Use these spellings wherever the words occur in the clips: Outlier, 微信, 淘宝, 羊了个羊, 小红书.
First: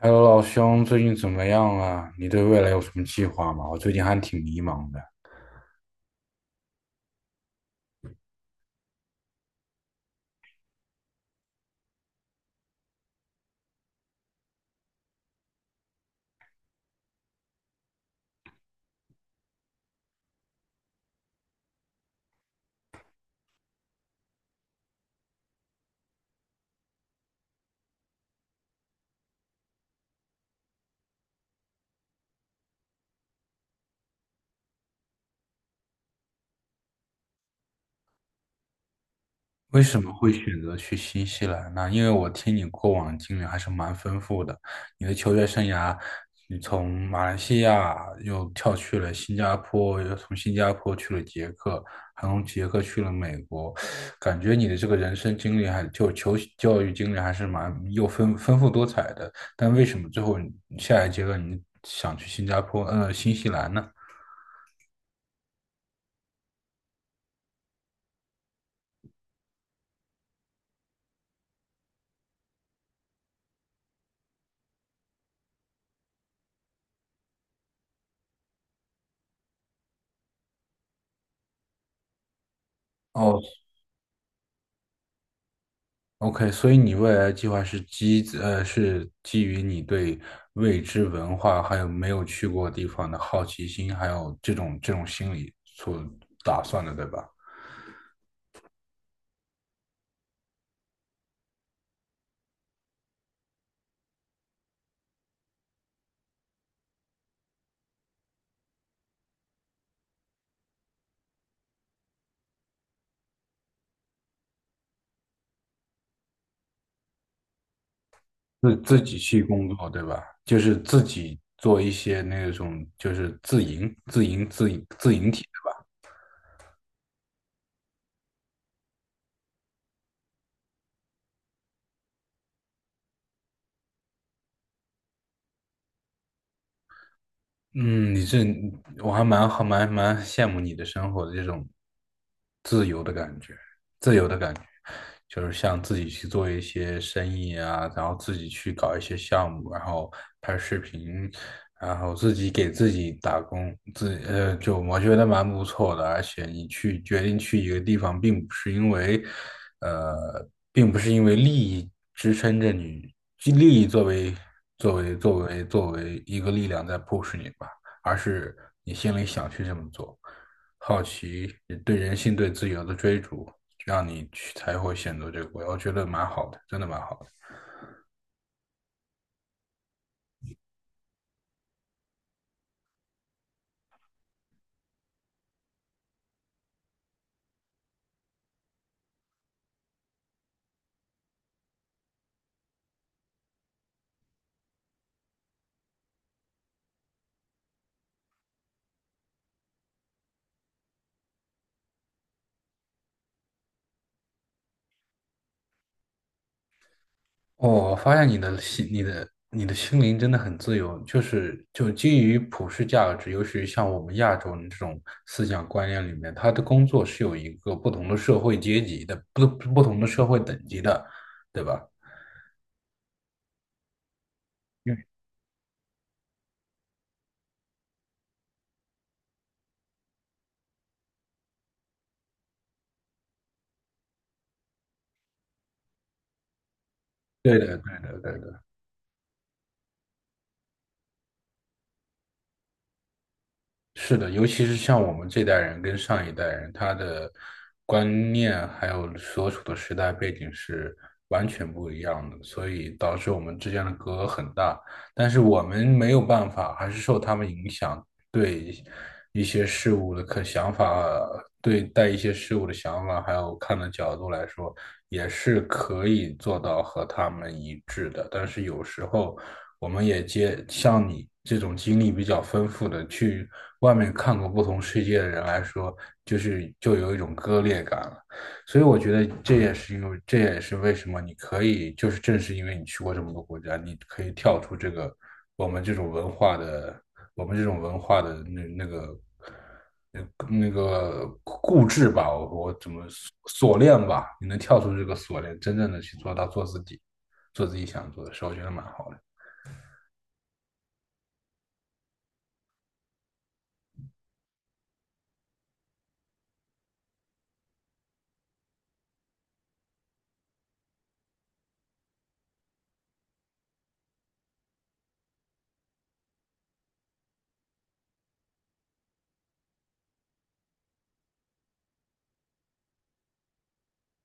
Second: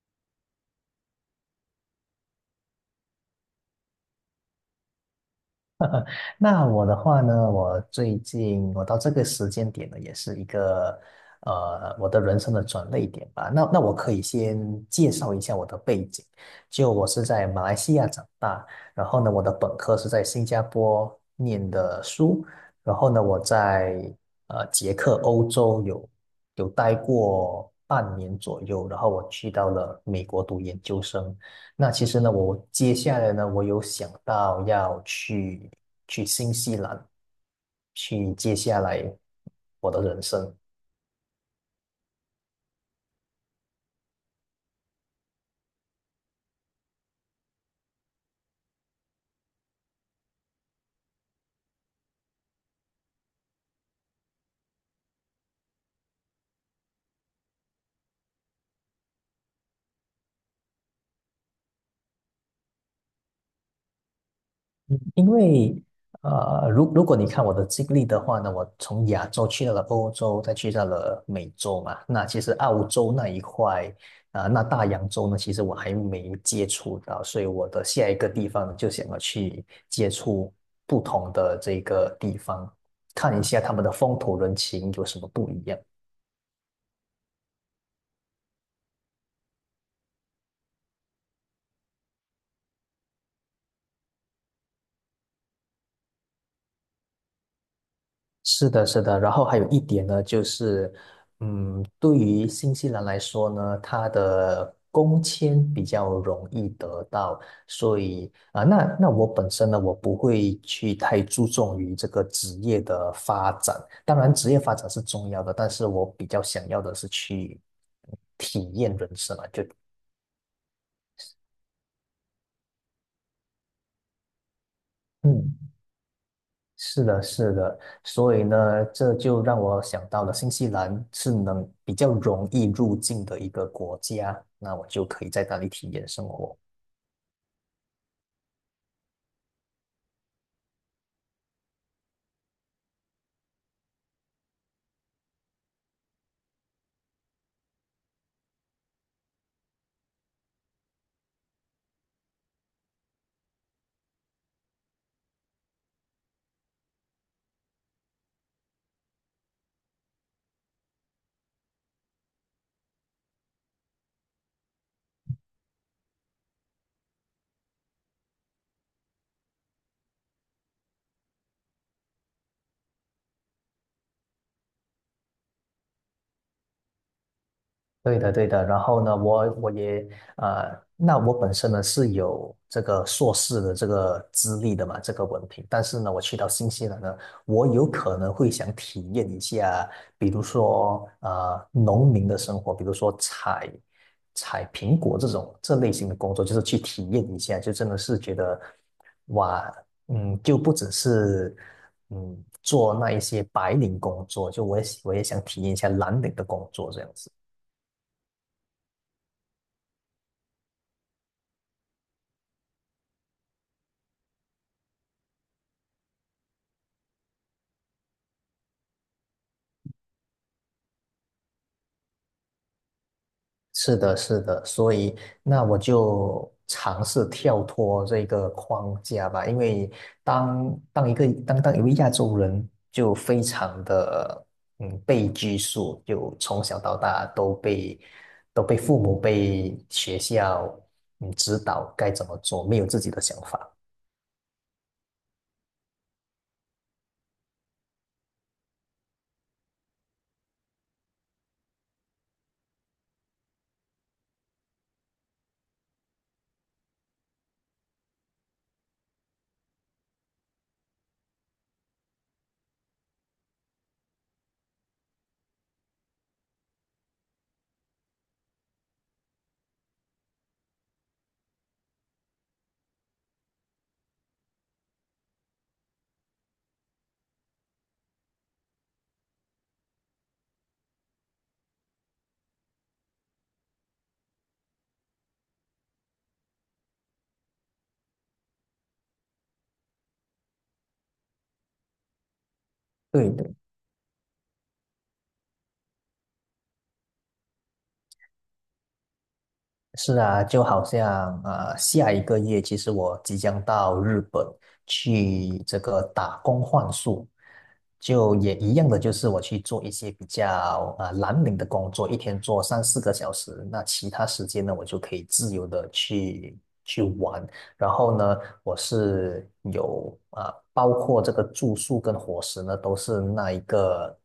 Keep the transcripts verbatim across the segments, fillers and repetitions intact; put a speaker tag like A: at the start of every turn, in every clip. A: h e 老兄，最近怎么样啊？你对未来有什么计划吗？我最近还挺迷茫的。
B: 那我的话呢，我最近我到这个时间点呢，也是一个呃我的人生的转捩点吧。那那我可以先介绍一下我的背景，就我是在马来西亚长大，然后呢，我的本科是在新加坡念的书，然后呢，我在呃捷克欧洲有有待过半年左右，然后我去到了美国读研究生。那其实呢，我接下来呢，我有想到要去去新西兰，去接下来
A: 为
B: 我的
A: 什么
B: 人
A: 会
B: 生，
A: 选择去新西兰呢？因为我听你过往经历还是蛮丰富的。你的球员生涯，你从马来西亚又跳去了新加坡，又从新加坡去了捷克，还从捷克去了美国，感觉你的这个人生经历还就球教育经历还是蛮又丰丰富多彩的。但为什么最后你下一阶段你想去新加坡，呃，新西兰呢？
B: 因为呃，如如果你看我的经历的话呢，我从亚洲去到了欧洲，再去到了美洲嘛，那其实澳洲那一块啊、呃那大洋洲呢，其实我还没接触到，所以我的下一个地方呢就想要去接触不同的这个地方，看
A: 哦。
B: 一下他们的风土人情有什么不一样。
A: OK，所以你未来的计划是基呃是基于你对未知文化还有没有去过地方的好奇心，还有这种这种心理所打算的，对吧？
B: 是的，是的，然后还有一点呢，就是，嗯，对于新西兰来说呢，它的工签比较容易得到，所以啊、那那我本身呢，我不会去太注重于这个职业的发展，当然职业发展是重要的，但是我比较想要的是去体
A: 自
B: 验
A: 自
B: 人
A: 己
B: 生
A: 去
B: 嘛，就
A: 工作，对吧？就是自己做一些那种就是自营、自营、自营、自营体
B: 嗯。是的，是的，所以呢，这就让我想到了新西兰是能比较容易入境的一个国家，那我就可以在那里体验生活。
A: 嗯，你这我还蛮好蛮蛮羡慕你的生活的这种自由的感觉，自由的感觉，就是像自己去做一些生意啊，然后自己去搞一些项目，然后拍视频，然后自己给自己打工，自呃，就我觉得蛮不错的。而且你去决定去一个地方，并不是因为，呃，并不是因为利益支撑着你，利益作为作为作为作为一个力量在 push 你吧，而是你心里想去这么做，好奇对人性对自由的追逐，让你去才会选择这个国家我觉得蛮好的，真的蛮好的。
B: 对的，对的。然后呢，我我也呃，那我本身呢是有这个硕士的这个资历的嘛，这个文凭。但是呢，我去到新西兰呢，我有可能会想体验一下，比如说呃，农民的生活，比如说采采苹果这种这类型的工作，就是去体验一下，就真的是觉得哇，嗯，就不只是嗯做那一些白领工作，就我也我也想体验一下蓝领的工作这样子。
A: 哦，我发现你的心、你的、你的心灵真的很自由，就是就基于普世价值，尤其是像我们亚洲人这种思想观念里面，他的工作是有一个不同的社会阶级的，不不同的社会等级的，对吧？
B: 是的，是的，所
A: 对
B: 以那我就尝试跳脱这个框架吧，因为当当一个当当一位亚洲人，就非常的嗯被拘束，就从小到大都
A: 对的，对
B: 被
A: 的，对的。
B: 都被父母被学校嗯指导该怎么做，没有自己的想法。
A: 是的，尤其是像我们这代人跟上一代人，他的观念还有所处的时代背景是完全不一样的，所以导致我们之间的隔阂很大。但是我们没有办法，还是受他们影响，对一些事物的可想法，对待一些事物的想法，还有看的角度来说，也是可以做到和他们一致的。但是有时候。我们也接像你这种经历比较丰富的，去外面看过不同世界的人来说，就是就有一种割裂感了。所以我觉得这也是因为，这也是为什么你可以，就是正是因为你去过这么多国家，你可以跳出这个我们这种文化的，我们这种文化的那那个。那那个固执吧，我我怎么
B: 对，的。
A: 锁链吧？你能跳出这个锁链，真正的去做到做自己，做自己想做的事，我觉得蛮好的。
B: 是啊，就好像呃，下一个月其实我即将到日本去这个打工换宿，就也一样的，就是我去做一些比较啊蓝领的工作，一天做三四个小时，那其他时间呢，我就可以自由的去去玩。然后呢，我是有啊、呃包括这个住宿跟伙食呢，都是那一个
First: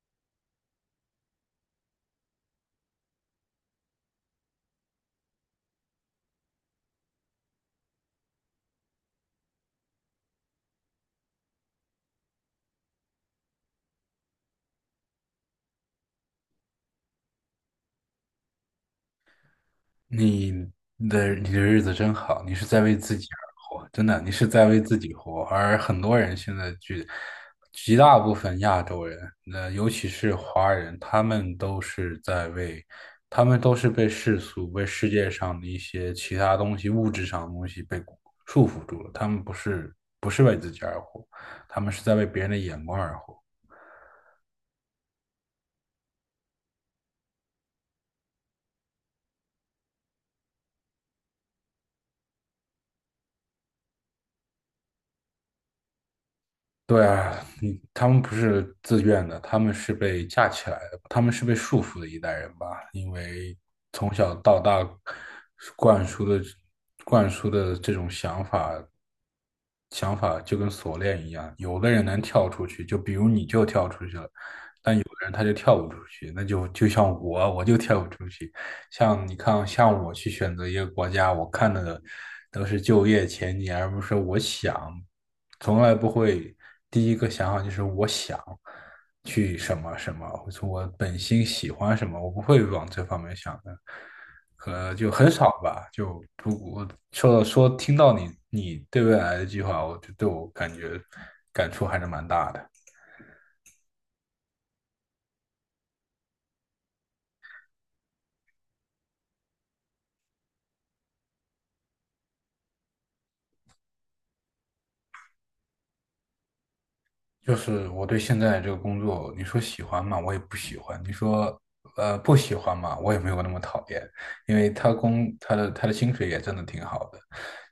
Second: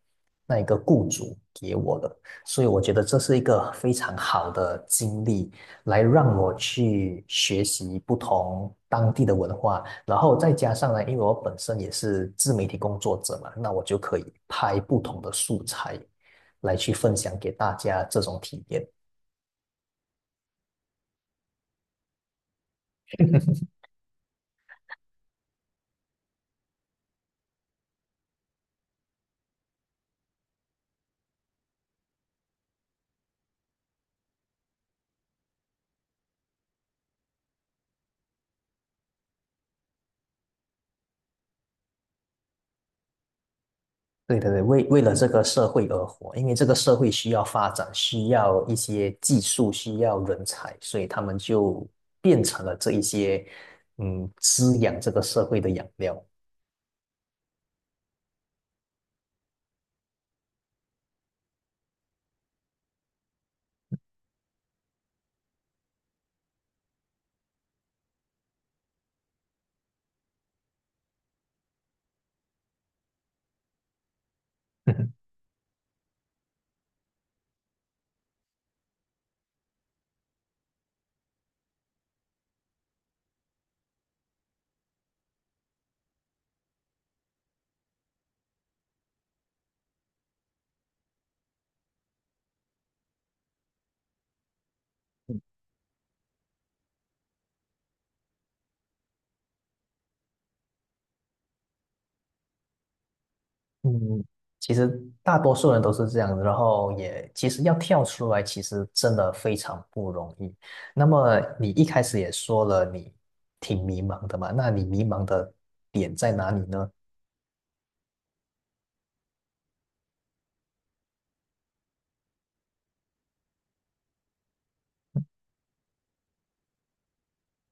B: 那一个雇主给我的。所以我觉得这是一个非常好的经历，来让我去学习不同当地的文化，然后再加上呢，因为我本身也是自媒体工作者嘛，那我就可以拍不同的素材来去分享给大家这种体验。
A: 你的你的日子真好，你是在为自己而活，真的，你是在为自己活。而很多人现在绝极大部分亚洲人，那尤其是华人，他们都是在为，他们都是被世俗、被世界上的一些其他东西、物质上的东西被束缚住了。他们不是不是为自己而活，他们是在为别人的眼光而活。
B: 对对对，为为了这个社会而活，因为这个社会需要发展，需要一些技术，需要人才，所以他们就变成了这一些嗯滋养这个社会的养料。
A: 对啊，你他们不是自愿的，他们是被架起来的，他们是被束缚的一代人吧？因为从小到大灌输的灌输的这种想法，想法就跟锁链一样，有的人能跳出去，就比如你就跳出去了，但有的 人他就跳不出去，那就就像我，我就跳不出去。像你看，像我去选择一个国家，我看的都是就业前景，而不是我想，从来不会第一个想法就是我想去什么什么，或者我本心喜欢什么，我不会往这方面想的，可就很少吧。说说听到你你对未来的计划，我就对我感觉感触还是蛮大的。
B: 嗯，其实大多数人都是这样的，然后也其实要跳出来，其实真的非常不容易。那么你一开始也说了，你挺迷茫的嘛，那你迷茫的点在哪里呢？
A: 就是我对现在这个工作，你说喜欢嘛，我也不喜欢；你说呃不喜欢嘛，我也没有那么讨厌，因为他工他的他的薪水也真的挺好的。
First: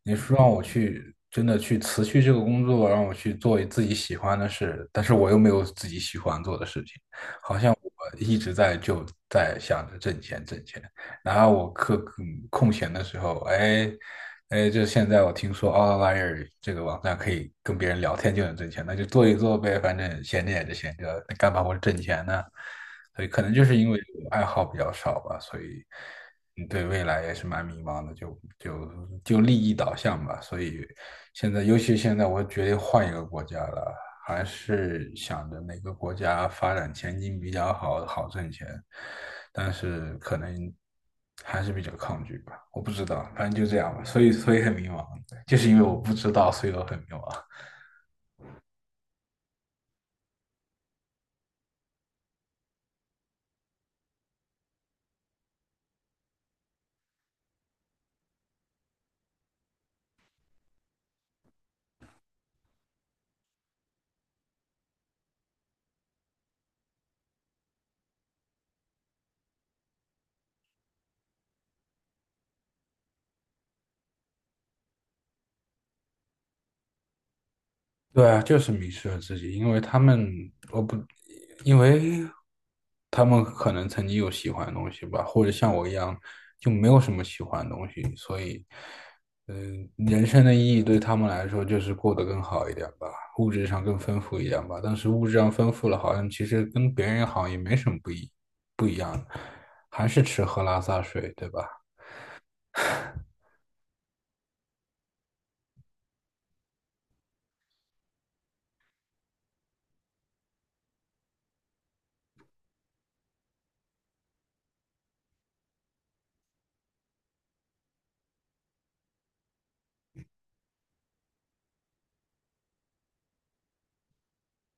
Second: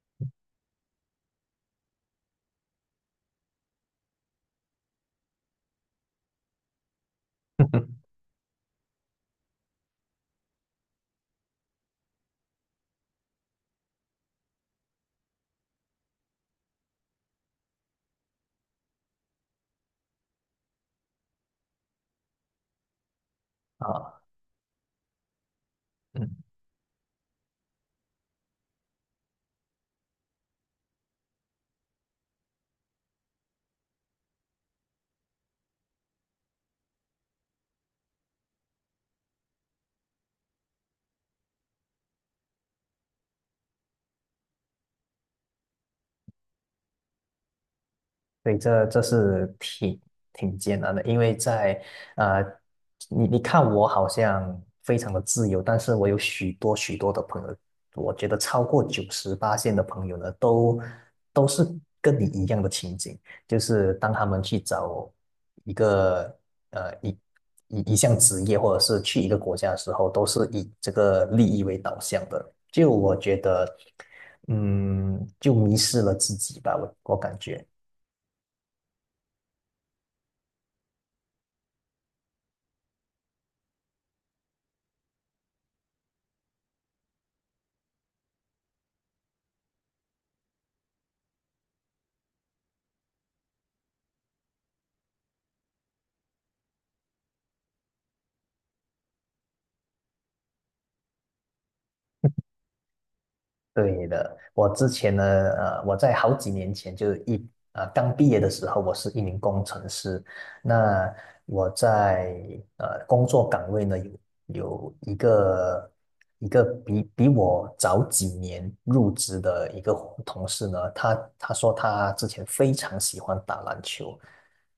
A: 你说让我去真的去辞去这个工作，让我去做自己喜欢的事，但是我又没有自己喜欢做的事情，好像我 一直在就在想着挣钱挣钱。然后我课嗯空闲的时候，哎哎，就现在我听说 Outlier 这个网站可以跟别人聊天就能挣钱，那就做一做呗，反正闲着也是闲着，那干嘛不挣钱呢？所以可能就是因为
B: 啊，
A: 我爱好比较少吧，所以
B: 嗯。
A: 嗯对未来也是蛮迷茫的，就就就利益导向吧。所以现在，尤其现在我决定换一个国家了，还是想着哪个国家发展前景比较好，好挣钱，但是可能还是比较抗拒吧，我不知道，反正就这样吧，所以所以很迷茫，就是因为我不知道，所以我很迷茫。
B: 对，这这是挺挺艰难的，因为在呃，你你看我好像非常的自由，但是我有许多许多的朋友，我觉得超过九十八线的朋友呢，都都是跟你一样的情景，就是当他们去找一个呃一一一项职业，或者是去一个国家的时候，都是以这个利益为导向的，就我觉得，嗯，就迷失了自己吧，我我感觉。
A: 对啊，就是迷失了自己，因为他们，我不，因为他们可能曾经有喜欢的东西吧，或者像我一样就没有什么喜欢的东西，所以，嗯、人生的意义对他们来说就是过得更好一点吧，物质上更丰富一点吧。但是物质上丰富了，好像其实跟别人好像也没什么不一，还是吃喝拉撒睡，对吧？
B: 对的，我之前呢，呃，我在好几年前就一呃刚毕业的时候，我是一名工程师。那我在呃工作岗位呢，有有一个一个比比我早几年入职的一个同事呢，他他说他之前非常喜欢打篮球，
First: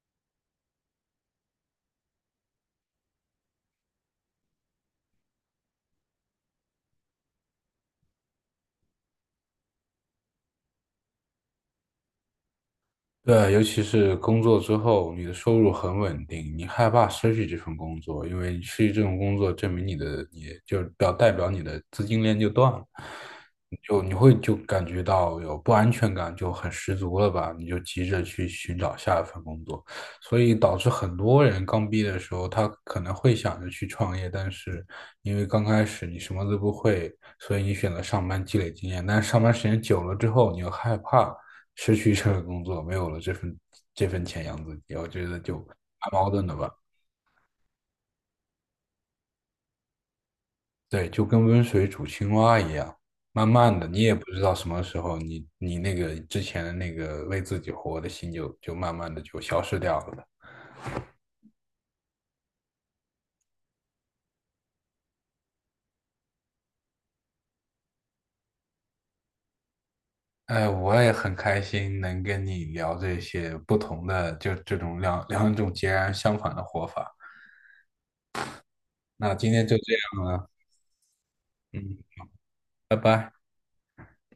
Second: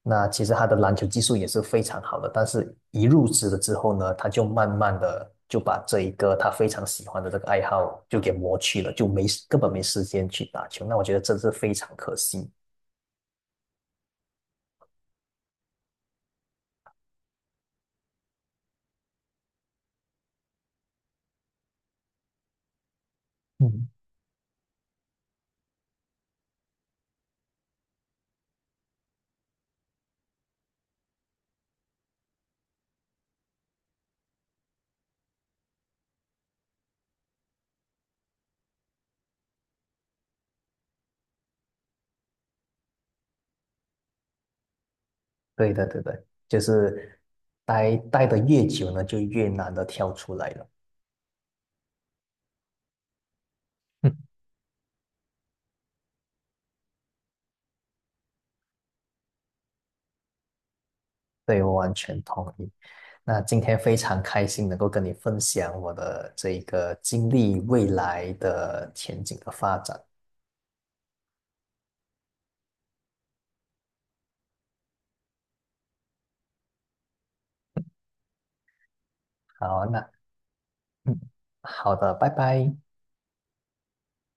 B: 那其实他的篮球技术也是非常好的，但是一入职了之后呢，他就慢慢的就把这一个他非常喜欢的这个爱好就给磨去了，就没根本没时间去打球。那我觉得这是非常可惜。
A: 对，尤其是工作之后，你的收入很稳定，你害怕失去这份工作，因为失去这种工作，证明你的你就表代表你的资金链就断了，你
B: 嗯，
A: 就你会就感觉到有不安全感，就很十足了吧？你就急着去寻找下一份工作，所以导致很多人刚毕业的时候，他可能会想着去创业，但是因为刚开始你什么都不会，所以你选择上班积累经验，但是上班时间久了之后，你又害怕。失去这个工作，没有了这份这份钱养自己，我觉得就
B: 对
A: 蛮
B: 的，对的，
A: 矛盾的
B: 就
A: 吧。
B: 是待待的越久呢，就越难的跳出来了。
A: 对，就跟温水煮青蛙一样，慢慢的，你
B: 嗯
A: 也不知道什么时候你，你那个之前的那个为自己活的心就就慢慢的就消失掉了。
B: 对，我完全同意。那今天非常开心能够跟你分享我的这一个经历未来的前景的发展。
A: 哎，我也很开心能跟你聊这些不同的，就这种两两种截然相反的活法。那今天就
B: 好啊，
A: 这
B: 那
A: 样了，
B: 嗯，好
A: 嗯，
B: 的，拜拜。
A: 拜拜。